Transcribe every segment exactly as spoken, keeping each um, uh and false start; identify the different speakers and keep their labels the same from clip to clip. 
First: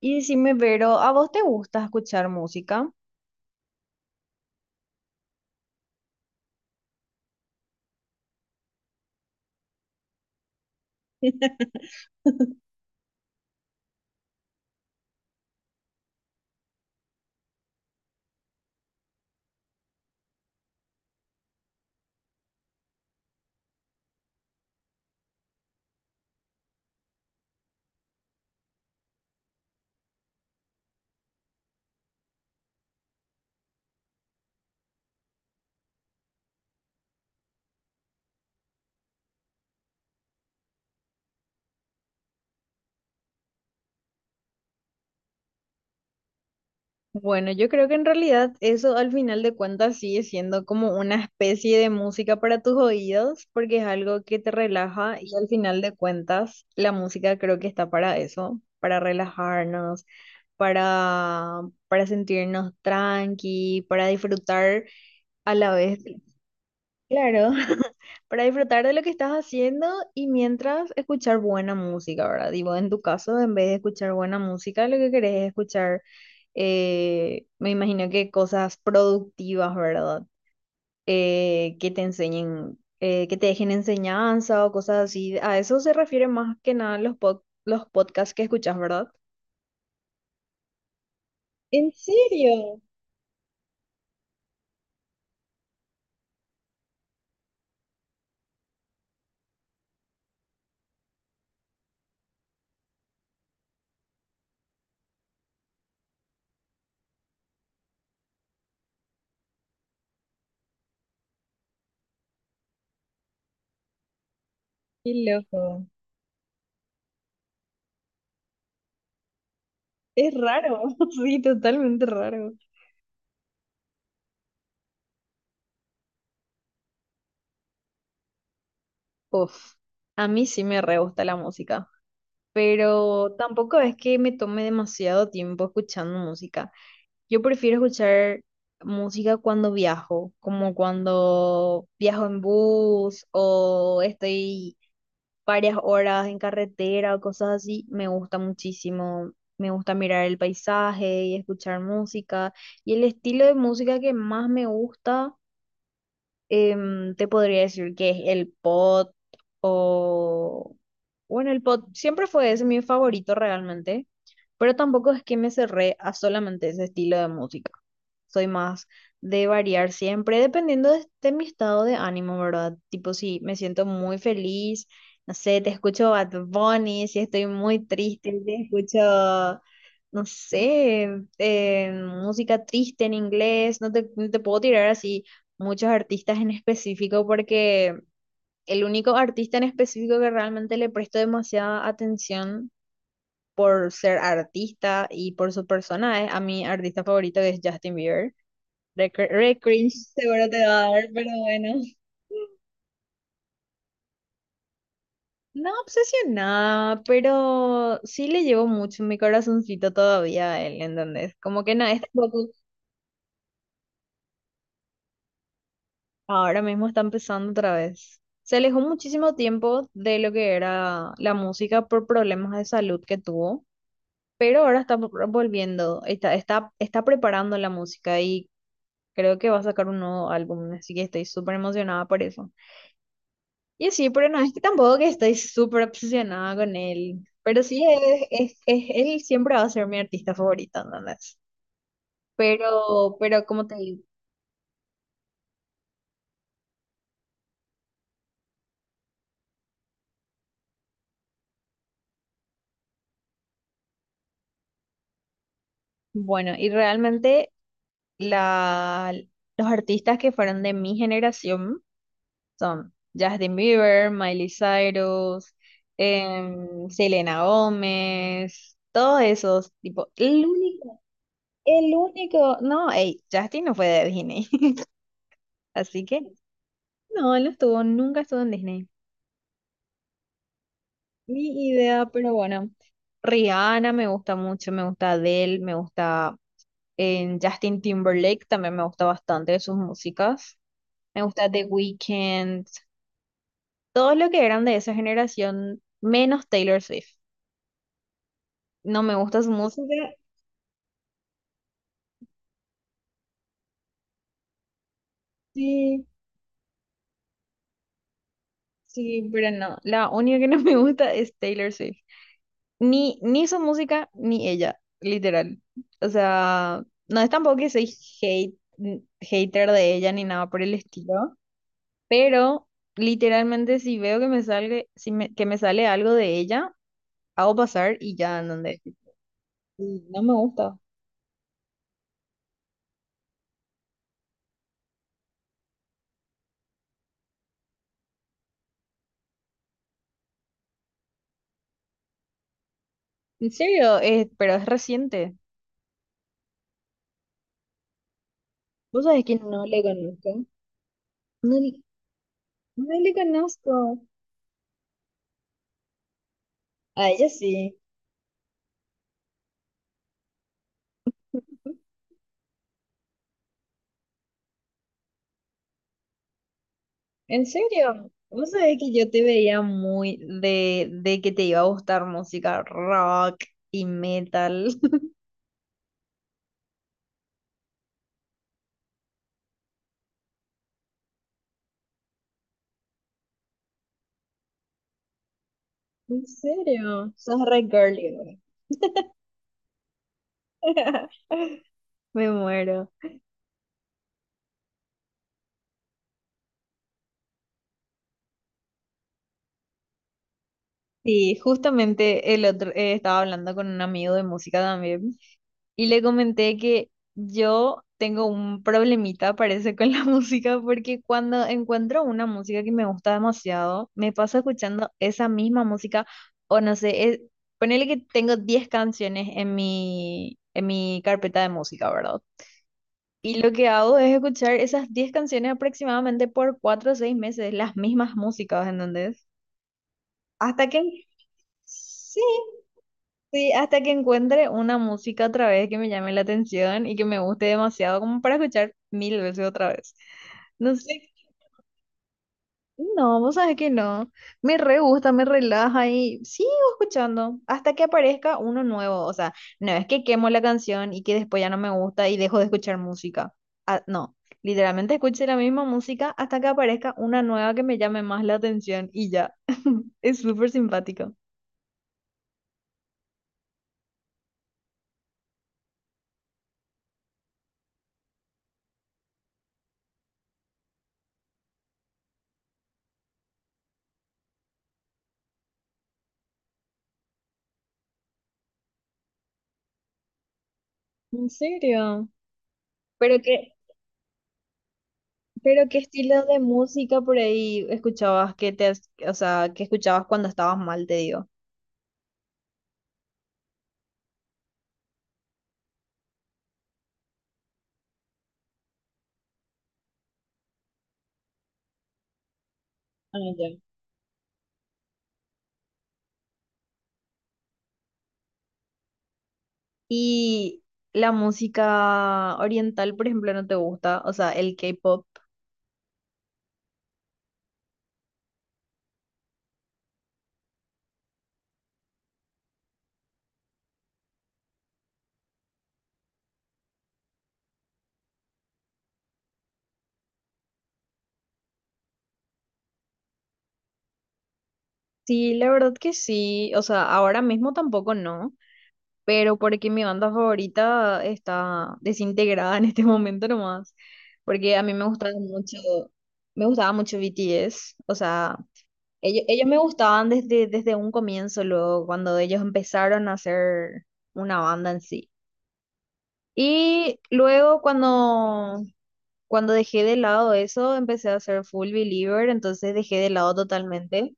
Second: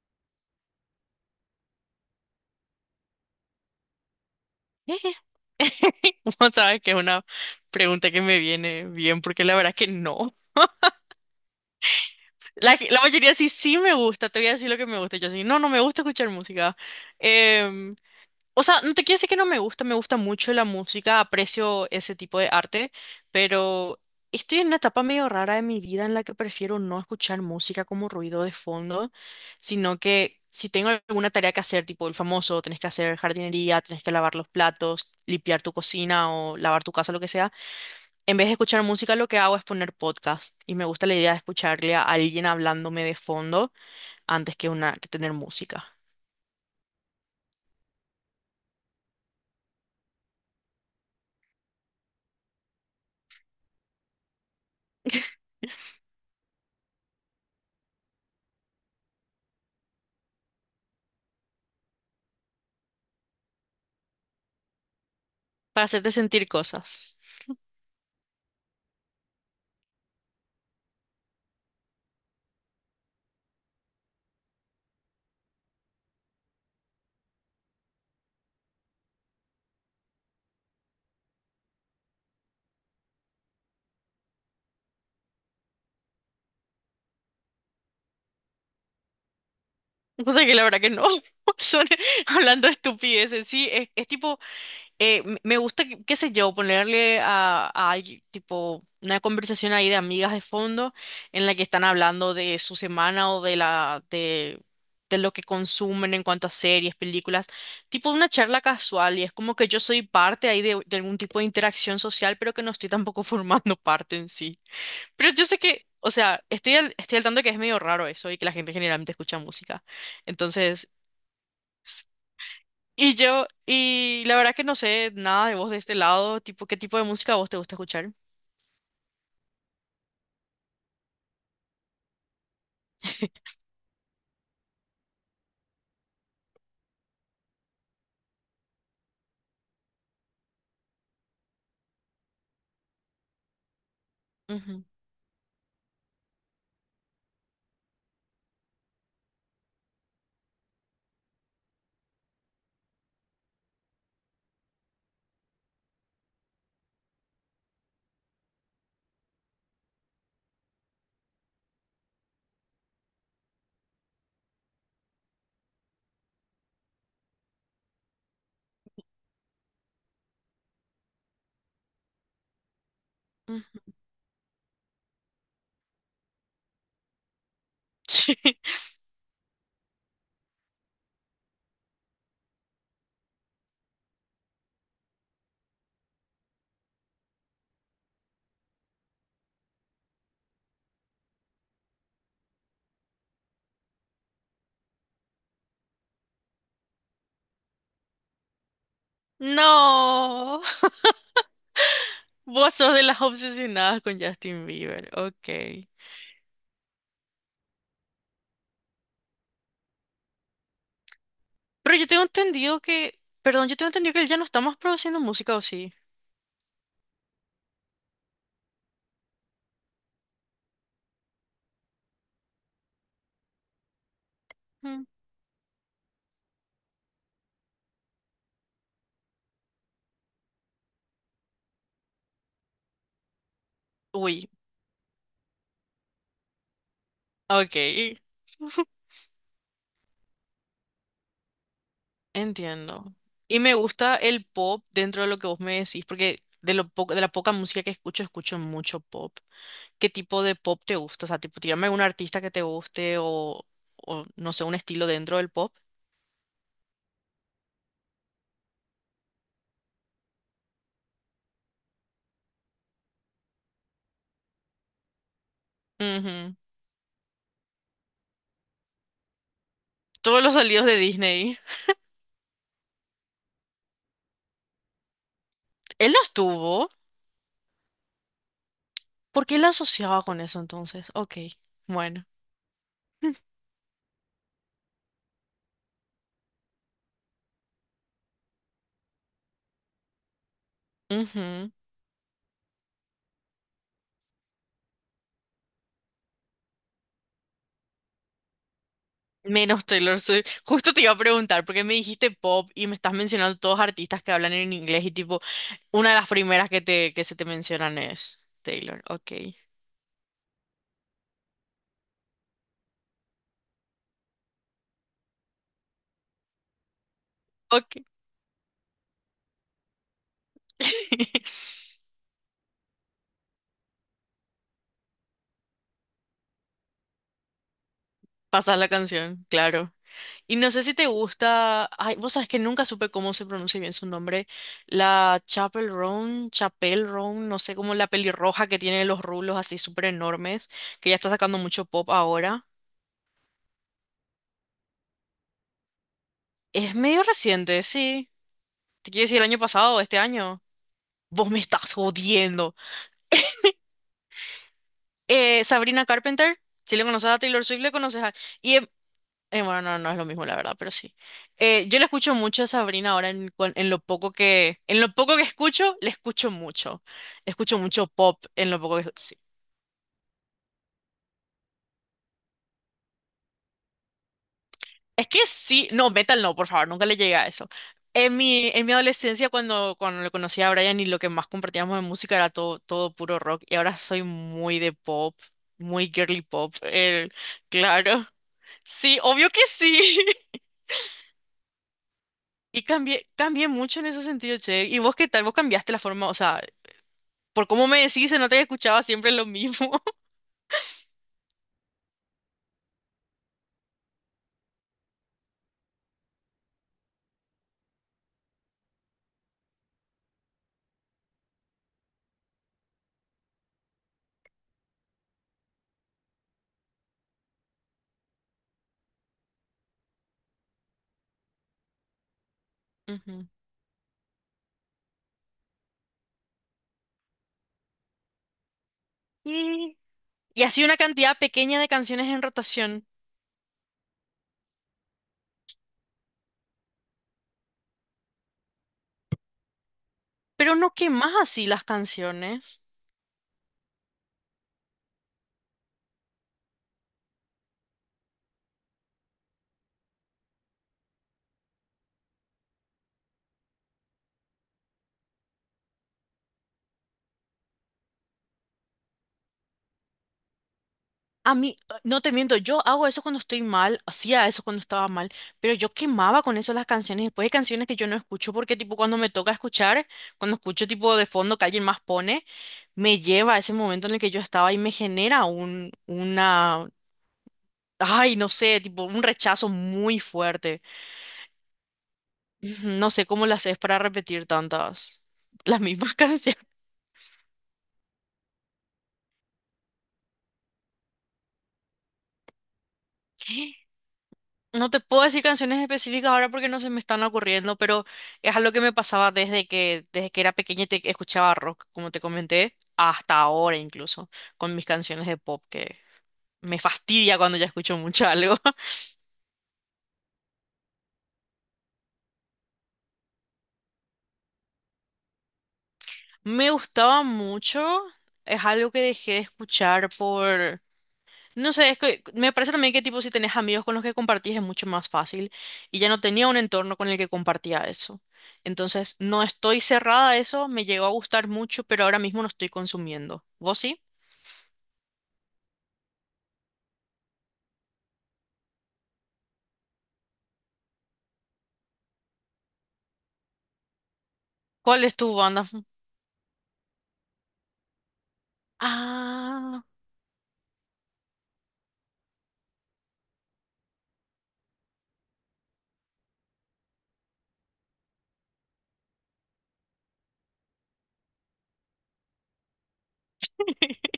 Speaker 1: Y decime, Vero, ¿a vos te gusta escuchar música?
Speaker 2: No sabes que es una pregunta que me viene bien, porque la verdad que no. La, la mayoría sí, sí me gusta, te voy a decir lo que me gusta. Yo sí, no, no me gusta escuchar música. Em, o sea, no te quiero decir que no me gusta, me gusta mucho la música, aprecio ese tipo de arte, pero estoy en una etapa medio rara de mi vida en la que prefiero no escuchar música como ruido de fondo, sino que si tengo alguna tarea que hacer, tipo el famoso, tenés que hacer jardinería, tenés que lavar los platos, limpiar tu cocina o lavar tu casa, lo que sea. En vez de escuchar música, lo que hago es poner podcast y me gusta la idea de escucharle a alguien hablándome de fondo antes que una que tener música
Speaker 1: Bueno, yo creo que en realidad eso al final de cuentas sigue siendo como una especie de música para tus oídos, porque es algo que te relaja y al final de cuentas la música creo que está para eso, para relajarnos, para, para sentirnos tranqui, para disfrutar a la
Speaker 2: para
Speaker 1: vez.
Speaker 2: hacerte sentir cosas.
Speaker 1: Claro, para disfrutar de lo que estás haciendo y mientras escuchar buena música, ¿verdad? Digo, en tu caso, en vez de escuchar buena música, lo que querés es escuchar, eh, me imagino que cosas productivas, ¿verdad? Eh, que te enseñen, eh, que te dejen enseñanza o cosas así. A eso se refiere más que nada los, pod- los podcasts que escuchas, ¿verdad?
Speaker 2: Cosa que la verdad que no. Son
Speaker 1: ¿En
Speaker 2: hablando
Speaker 1: serio?
Speaker 2: estupideces. Sí, es, es tipo eh, m- me gusta, qué qué sé yo, ponerle a, a alguien, tipo una conversación ahí de amigas de fondo en la que están hablando de su semana o de la de, de, lo que consumen en cuanto a series, películas, tipo una charla casual y es como que yo soy parte ahí de, de algún tipo de interacción social, pero que no estoy tampoco formando parte en sí.
Speaker 1: Qué
Speaker 2: Pero yo sé
Speaker 1: loco.
Speaker 2: que, o sea, estoy al, estoy al tanto que es medio raro eso y que la gente generalmente escucha música.
Speaker 1: Es raro,
Speaker 2: Entonces...
Speaker 1: sí, totalmente raro.
Speaker 2: Y yo, y la verdad que no sé nada de vos de este lado, tipo, ¿qué tipo de música a vos te gusta escuchar?
Speaker 1: Uf, a mí sí me re gusta la música, pero tampoco es que me tome demasiado tiempo escuchando música. Yo prefiero escuchar música cuando viajo, como cuando viajo en bus o estoy
Speaker 2: Ujú,
Speaker 1: varias horas en carretera o cosas así. Me gusta muchísimo. Me gusta mirar el paisaje y escuchar música. Y el estilo de música que más me gusta, em, te podría decir que es el pot o... Bueno, el pot siempre fue ese mi favorito realmente, pero tampoco es que me cerré a solamente ese estilo de música. Soy más de variar siempre, dependiendo de, de mi estado de ánimo, ¿verdad? Tipo, si me
Speaker 2: ujú.
Speaker 1: siento muy feliz, no sé, te escucho Bad Bunny, si estoy muy triste, te escucho, no sé, eh, música triste en inglés, no te, no te puedo tirar así muchos artistas en específico porque el único artista en específico que realmente le presto demasiada atención por ser artista y por su persona es a mi artista favorito, que es Justin Bieber. Re, cr- re cringe seguro
Speaker 2: No,
Speaker 1: te va a dar, pero bueno.
Speaker 2: vos sos de las obsesionadas con Justin Bieber, ok.
Speaker 1: No obsesionada, pero sí le llevo mucho en mi corazoncito todavía a él, ¿entendés? Como que no,
Speaker 2: Pero
Speaker 1: es
Speaker 2: yo tengo
Speaker 1: tampoco,
Speaker 2: entendido que, perdón, yo tengo entendido que él ya no está más produciendo música, ¿o sí?
Speaker 1: ahora mismo está empezando otra vez. Se alejó muchísimo tiempo de lo que era la música por problemas de salud que tuvo, pero ahora está
Speaker 2: Mm.
Speaker 1: vo- volviendo, está, está, está preparando la música y creo que va a sacar un nuevo álbum, así que estoy súper emocionada por eso. Y sí, pero no,
Speaker 2: Uy,
Speaker 1: es que tampoco que estoy súper obsesionada con él, pero sí,
Speaker 2: ok.
Speaker 1: es, es, es- él siempre va a ser mi artista favorito, ¿entendés?
Speaker 2: Entiendo.
Speaker 1: Pero, pero
Speaker 2: Y
Speaker 1: como
Speaker 2: me
Speaker 1: te digo,
Speaker 2: gusta el pop dentro de lo que vos me decís, porque de lo poco, de la poca música que escucho, escucho mucho pop. ¿Qué tipo de pop te gusta? O sea, tipo, tirame algún artista que te guste o, o no sé, un estilo dentro del pop.
Speaker 1: bueno, y realmente la, los artistas que fueron de mi generación, son Justin Bieber, Miley Cyrus,
Speaker 2: Ujú.
Speaker 1: em, Selena Gómez, todos esos, tipo,
Speaker 2: Todos
Speaker 1: el
Speaker 2: los salidos de
Speaker 1: único,
Speaker 2: Disney.
Speaker 1: el único, no, ey, Justin no fue de Disney, así
Speaker 2: Él
Speaker 1: que
Speaker 2: los tuvo.
Speaker 1: no, él no estuvo, nunca estuvo en Disney.
Speaker 2: ¿Por qué la asociaba con eso entonces? Ok,
Speaker 1: Ni idea,
Speaker 2: bueno.
Speaker 1: pero bueno. Rihanna me gusta mucho, me gusta Adele, me gusta, em, Justin Timberlake, también me gusta bastante sus músicas. Me gusta The
Speaker 2: Ujú.
Speaker 1: Weeknd, todo lo que eran de esa generación, menos Taylor Swift. No me gusta su música,
Speaker 2: Menos Taylor Swift. Justo te iba a preguntar, porque me dijiste pop y me estás mencionando todos artistas que hablan en inglés y tipo,
Speaker 1: sí,
Speaker 2: una de las primeras que te, que se te mencionan es Taylor.
Speaker 1: sí,
Speaker 2: Ok.
Speaker 1: pero no. La única que no me gusta es Taylor Swift. Ni, ni su música, ni ella, literal. O sea, no es tampoco que soy
Speaker 2: Ok.
Speaker 1: hate, n- hater de ella ni nada por el estilo, pero literalmente si veo que me sale, si me- que me sale algo de ella, hago pasar y ya, en
Speaker 2: Pasas
Speaker 1: donde.
Speaker 2: la canción, claro.
Speaker 1: Y no me
Speaker 2: Y no
Speaker 1: gusta.
Speaker 2: sé si te gusta. Ay, vos sabés que nunca supe cómo se pronuncia bien su nombre. La Chapel Roan, Chapel Roan, no sé cómo la pelirroja que tiene los rulos así súper enormes, que ya está sacando mucho pop ahora.
Speaker 1: En serio, es, pero es reciente.
Speaker 2: Es medio reciente, sí.
Speaker 1: ¿Vos
Speaker 2: Te quiero
Speaker 1: sabés que
Speaker 2: decir el año
Speaker 1: no le
Speaker 2: pasado, este
Speaker 1: conozco?
Speaker 2: año. Vos
Speaker 1: No,
Speaker 2: me
Speaker 1: le-
Speaker 2: estás jodiendo.
Speaker 1: no le conozco.
Speaker 2: Eh, Sabrina Carpenter, si
Speaker 1: A
Speaker 2: le
Speaker 1: ella
Speaker 2: conoces a Taylor
Speaker 1: sí.
Speaker 2: Swift, le conoces a... Y, em- eh, bueno, no, no es lo mismo, la verdad, pero sí. Eh, yo le escucho mucho a Sabrina ahora en, cuan- en lo poco que... En lo poco que escucho, le escucho mucho.
Speaker 1: ¿En
Speaker 2: Le escucho mucho
Speaker 1: serio?
Speaker 2: pop
Speaker 1: Vos
Speaker 2: en
Speaker 1: sabés
Speaker 2: lo
Speaker 1: que
Speaker 2: poco que...
Speaker 1: yo te
Speaker 2: Sí.
Speaker 1: veía muy de, de que te iba a gustar música rock y metal.
Speaker 2: Es que sí, no, metal no, por favor, nunca le llegué a eso. En mi, en mi adolescencia, cuando, cuando le conocí a Brian y lo que más compartíamos de música era todo, todo puro rock, y ahora soy muy de pop, muy
Speaker 1: ¿En
Speaker 2: girly pop,
Speaker 1: serio?
Speaker 2: el,
Speaker 1: Sos re girly,
Speaker 2: claro.
Speaker 1: bro.
Speaker 2: Sí, obvio que sí.
Speaker 1: Me
Speaker 2: Y
Speaker 1: muero.
Speaker 2: cambié, cambié mucho en ese sentido, che. ¿Y vos qué tal? ¿Vos cambiaste la forma? O sea, por cómo me decís, se nota que escuchaba siempre lo mismo.
Speaker 1: Sí, justamente el otro, eh, estaba hablando con un amigo de música también y le comenté que yo tengo un problemita, parece, con la música, porque cuando encuentro una música que me gusta demasiado, me paso escuchando esa misma música, o no sé, es- ponele que tengo diez canciones en mi, en mi carpeta de música, ¿verdad? Y
Speaker 2: Ujú.
Speaker 1: lo que hago es escuchar esas diez canciones aproximadamente por cuatro o seis meses, las mismas músicas, ¿entendés?
Speaker 2: Y Y
Speaker 1: Hasta que...
Speaker 2: así una cantidad pequeña de
Speaker 1: Sí,
Speaker 2: canciones en rotación.
Speaker 1: sí, hasta que encuentre una música otra vez que me llame la atención y que me guste demasiado como para escuchar mil veces otra vez.
Speaker 2: Pero
Speaker 1: No
Speaker 2: no
Speaker 1: sé,
Speaker 2: quemás así las canciones.
Speaker 1: no, vos sabés que no. Me re gusta, me relaja y sigo escuchando hasta que aparezca uno nuevo. O sea, no es que quemo la canción y que después ya no me gusta y dejo de escuchar música. Ah, no, literalmente escuché la misma música hasta que aparezca una nueva que me llame más la atención y ya. Es súper simpático.
Speaker 2: A mí, eh, no te miento, yo hago eso cuando estoy mal, hacía eso cuando estaba mal, pero yo quemaba con eso las canciones. Después hay canciones que yo no escucho porque tipo cuando me toca escuchar, cuando escucho tipo de fondo que alguien más pone, me lleva a ese momento en el que yo estaba y me genera un, una, ay, no sé, tipo un rechazo muy fuerte.
Speaker 1: ¿En serio?
Speaker 2: Ujú, no
Speaker 1: ¿Pero
Speaker 2: sé cómo
Speaker 1: qué?
Speaker 2: lo haces para repetir tantas,
Speaker 1: Pero ¿qué
Speaker 2: las mismas
Speaker 1: estilo de
Speaker 2: canciones.
Speaker 1: música por ahí escuchabas que te, has- o sea, que escuchabas cuando estabas mal, te digo?
Speaker 2: No te puedo decir canciones específicas ahora porque no se me están ocurriendo, pero es algo que me pasaba desde que, desde que era pequeña y te escuchaba rock, como te comenté,
Speaker 1: Ah,
Speaker 2: hasta
Speaker 1: ya.
Speaker 2: ahora incluso, con mis canciones de pop, que me fastidia cuando ya escucho mucho algo.
Speaker 1: Y la música oriental, por ejemplo, no te gusta, o sea, el K-pop.
Speaker 2: Me gustaba mucho, es algo que dejé de escuchar por no sé, es que me parece también que tipo si tenés amigos con los que compartís es mucho más fácil y ya no tenía un entorno con el que compartía eso. Entonces, no estoy cerrada a eso, me llegó a gustar mucho, pero ahora mismo no estoy consumiendo. ¿Vos sí?
Speaker 1: Sí, la verdad que sí, o sea, ahora mismo tampoco no, pero porque mi banda favorita está desintegrada en este momento nomás, porque a mí me
Speaker 2: ¿Cuál
Speaker 1: gustaba
Speaker 2: es tu
Speaker 1: mucho,
Speaker 2: banda? f-
Speaker 1: me gustaba mucho B T S, o sea, Ellos, ellos me
Speaker 2: Ah,
Speaker 1: gustaban desde, desde un comienzo, luego, cuando ellos empezaron a hacer una banda en sí. Y luego cuando, cuando dejé de lado eso, empecé a ser full believer, entonces dejé de lado totalmente.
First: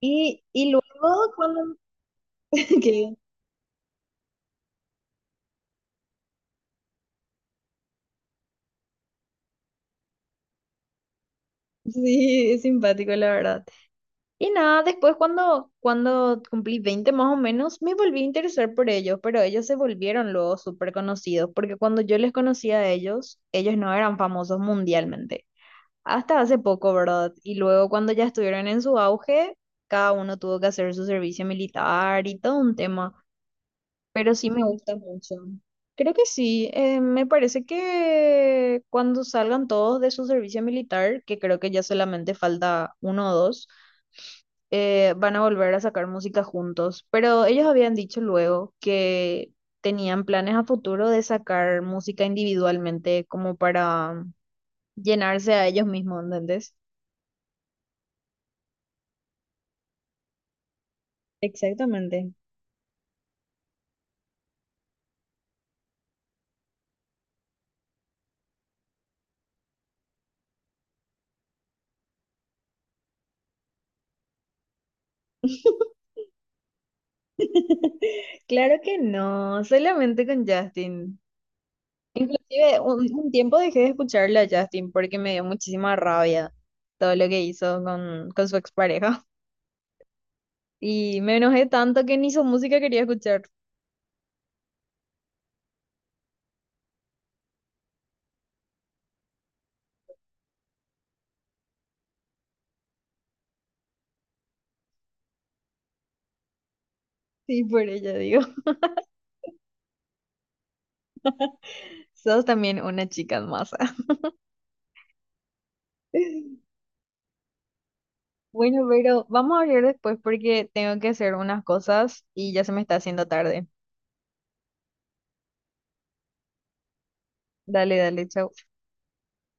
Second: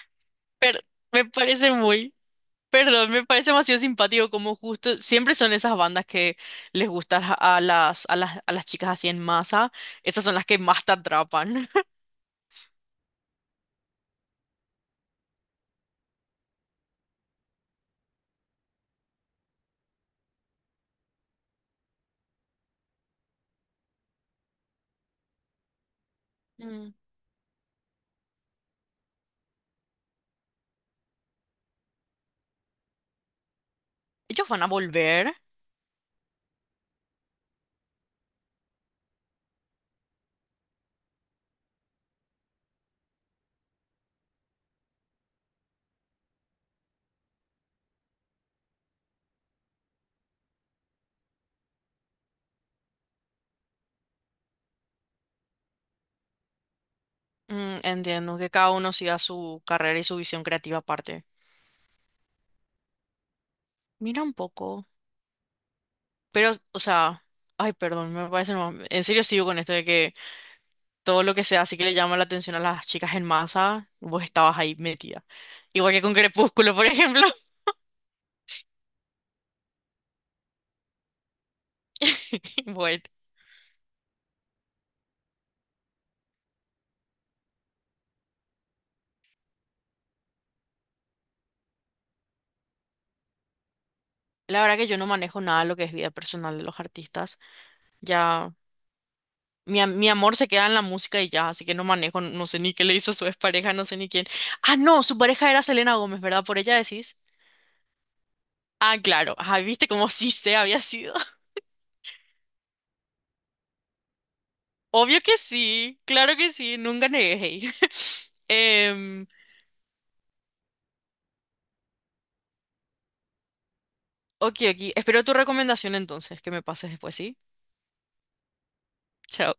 Speaker 1: Y, y
Speaker 2: pero me
Speaker 1: luego
Speaker 2: parece
Speaker 1: cuando...
Speaker 2: muy, perdón,
Speaker 1: que
Speaker 2: me parece demasiado simpático como justo siempre son esas bandas que les gustan a a las a las a las chicas así en masa, esas son las que más te atrapan.
Speaker 1: sí, es simpático, la verdad. Y nada, después cuando, cuando cumplí veinte más o menos, me volví a interesar por ellos, pero ellos se volvieron luego súper conocidos, porque cuando yo les conocí a ellos, ellos no eran famosos mundialmente hasta hace poco,
Speaker 2: Mm.
Speaker 1: ¿verdad? Y luego cuando ya estuvieron en su auge, cada uno tuvo que hacer su servicio militar y todo un tema, pero
Speaker 2: Ellos
Speaker 1: sí
Speaker 2: van
Speaker 1: me
Speaker 2: a
Speaker 1: gusta
Speaker 2: volver.
Speaker 1: mucho. Creo que sí, eh, me parece que cuando salgan todos de su servicio militar, que creo que ya solamente falta uno o dos, eh, van a volver a sacar música juntos, pero ellos habían dicho luego que tenían planes a futuro de sacar música individualmente como para llenarse a ellos mismos, ¿entendés?
Speaker 2: Mm, entiendo que cada uno siga su carrera y su visión creativa aparte.
Speaker 1: Exactamente.
Speaker 2: Mira un poco. Pero, o sea, ay, perdón, me parece nomás- En serio sigo con esto de que todo lo que sea así que le llama la atención a las chicas en masa, vos estabas ahí metida. Igual que con Crepúsculo, por ejemplo.
Speaker 1: Claro que no, solamente con Justin. Inclusive
Speaker 2: Bueno,
Speaker 1: un, un tiempo dejé de escucharle a Justin porque me dio muchísima rabia todo lo que hizo con, con su expareja. Y me enojé tanto que ni su música quería escuchar.
Speaker 2: la verdad que yo no manejo nada de lo que es vida personal de los artistas. Ya, mi, am- mi amor se queda en la música y ya, así que no manejo, no sé ni qué le hizo su expareja, no sé ni quién. Ah, no, su pareja era Selena Gómez, ¿verdad? Por ella decís.
Speaker 1: Sí, por ella digo.
Speaker 2: Ah, claro. Ah, viste como sí se había sido.
Speaker 1: Sos también una chica en masa.
Speaker 2: Obvio que sí, claro que sí, nunca negué. Hey.
Speaker 1: Bueno, pero
Speaker 2: Em,
Speaker 1: vamos a hablar después porque tengo que hacer unas cosas y ya se me está haciendo tarde.
Speaker 2: ok, ok. Espero tu recomendación entonces, que me pases después, ¿sí?
Speaker 1: Dale, dale, chao.
Speaker 2: Chao.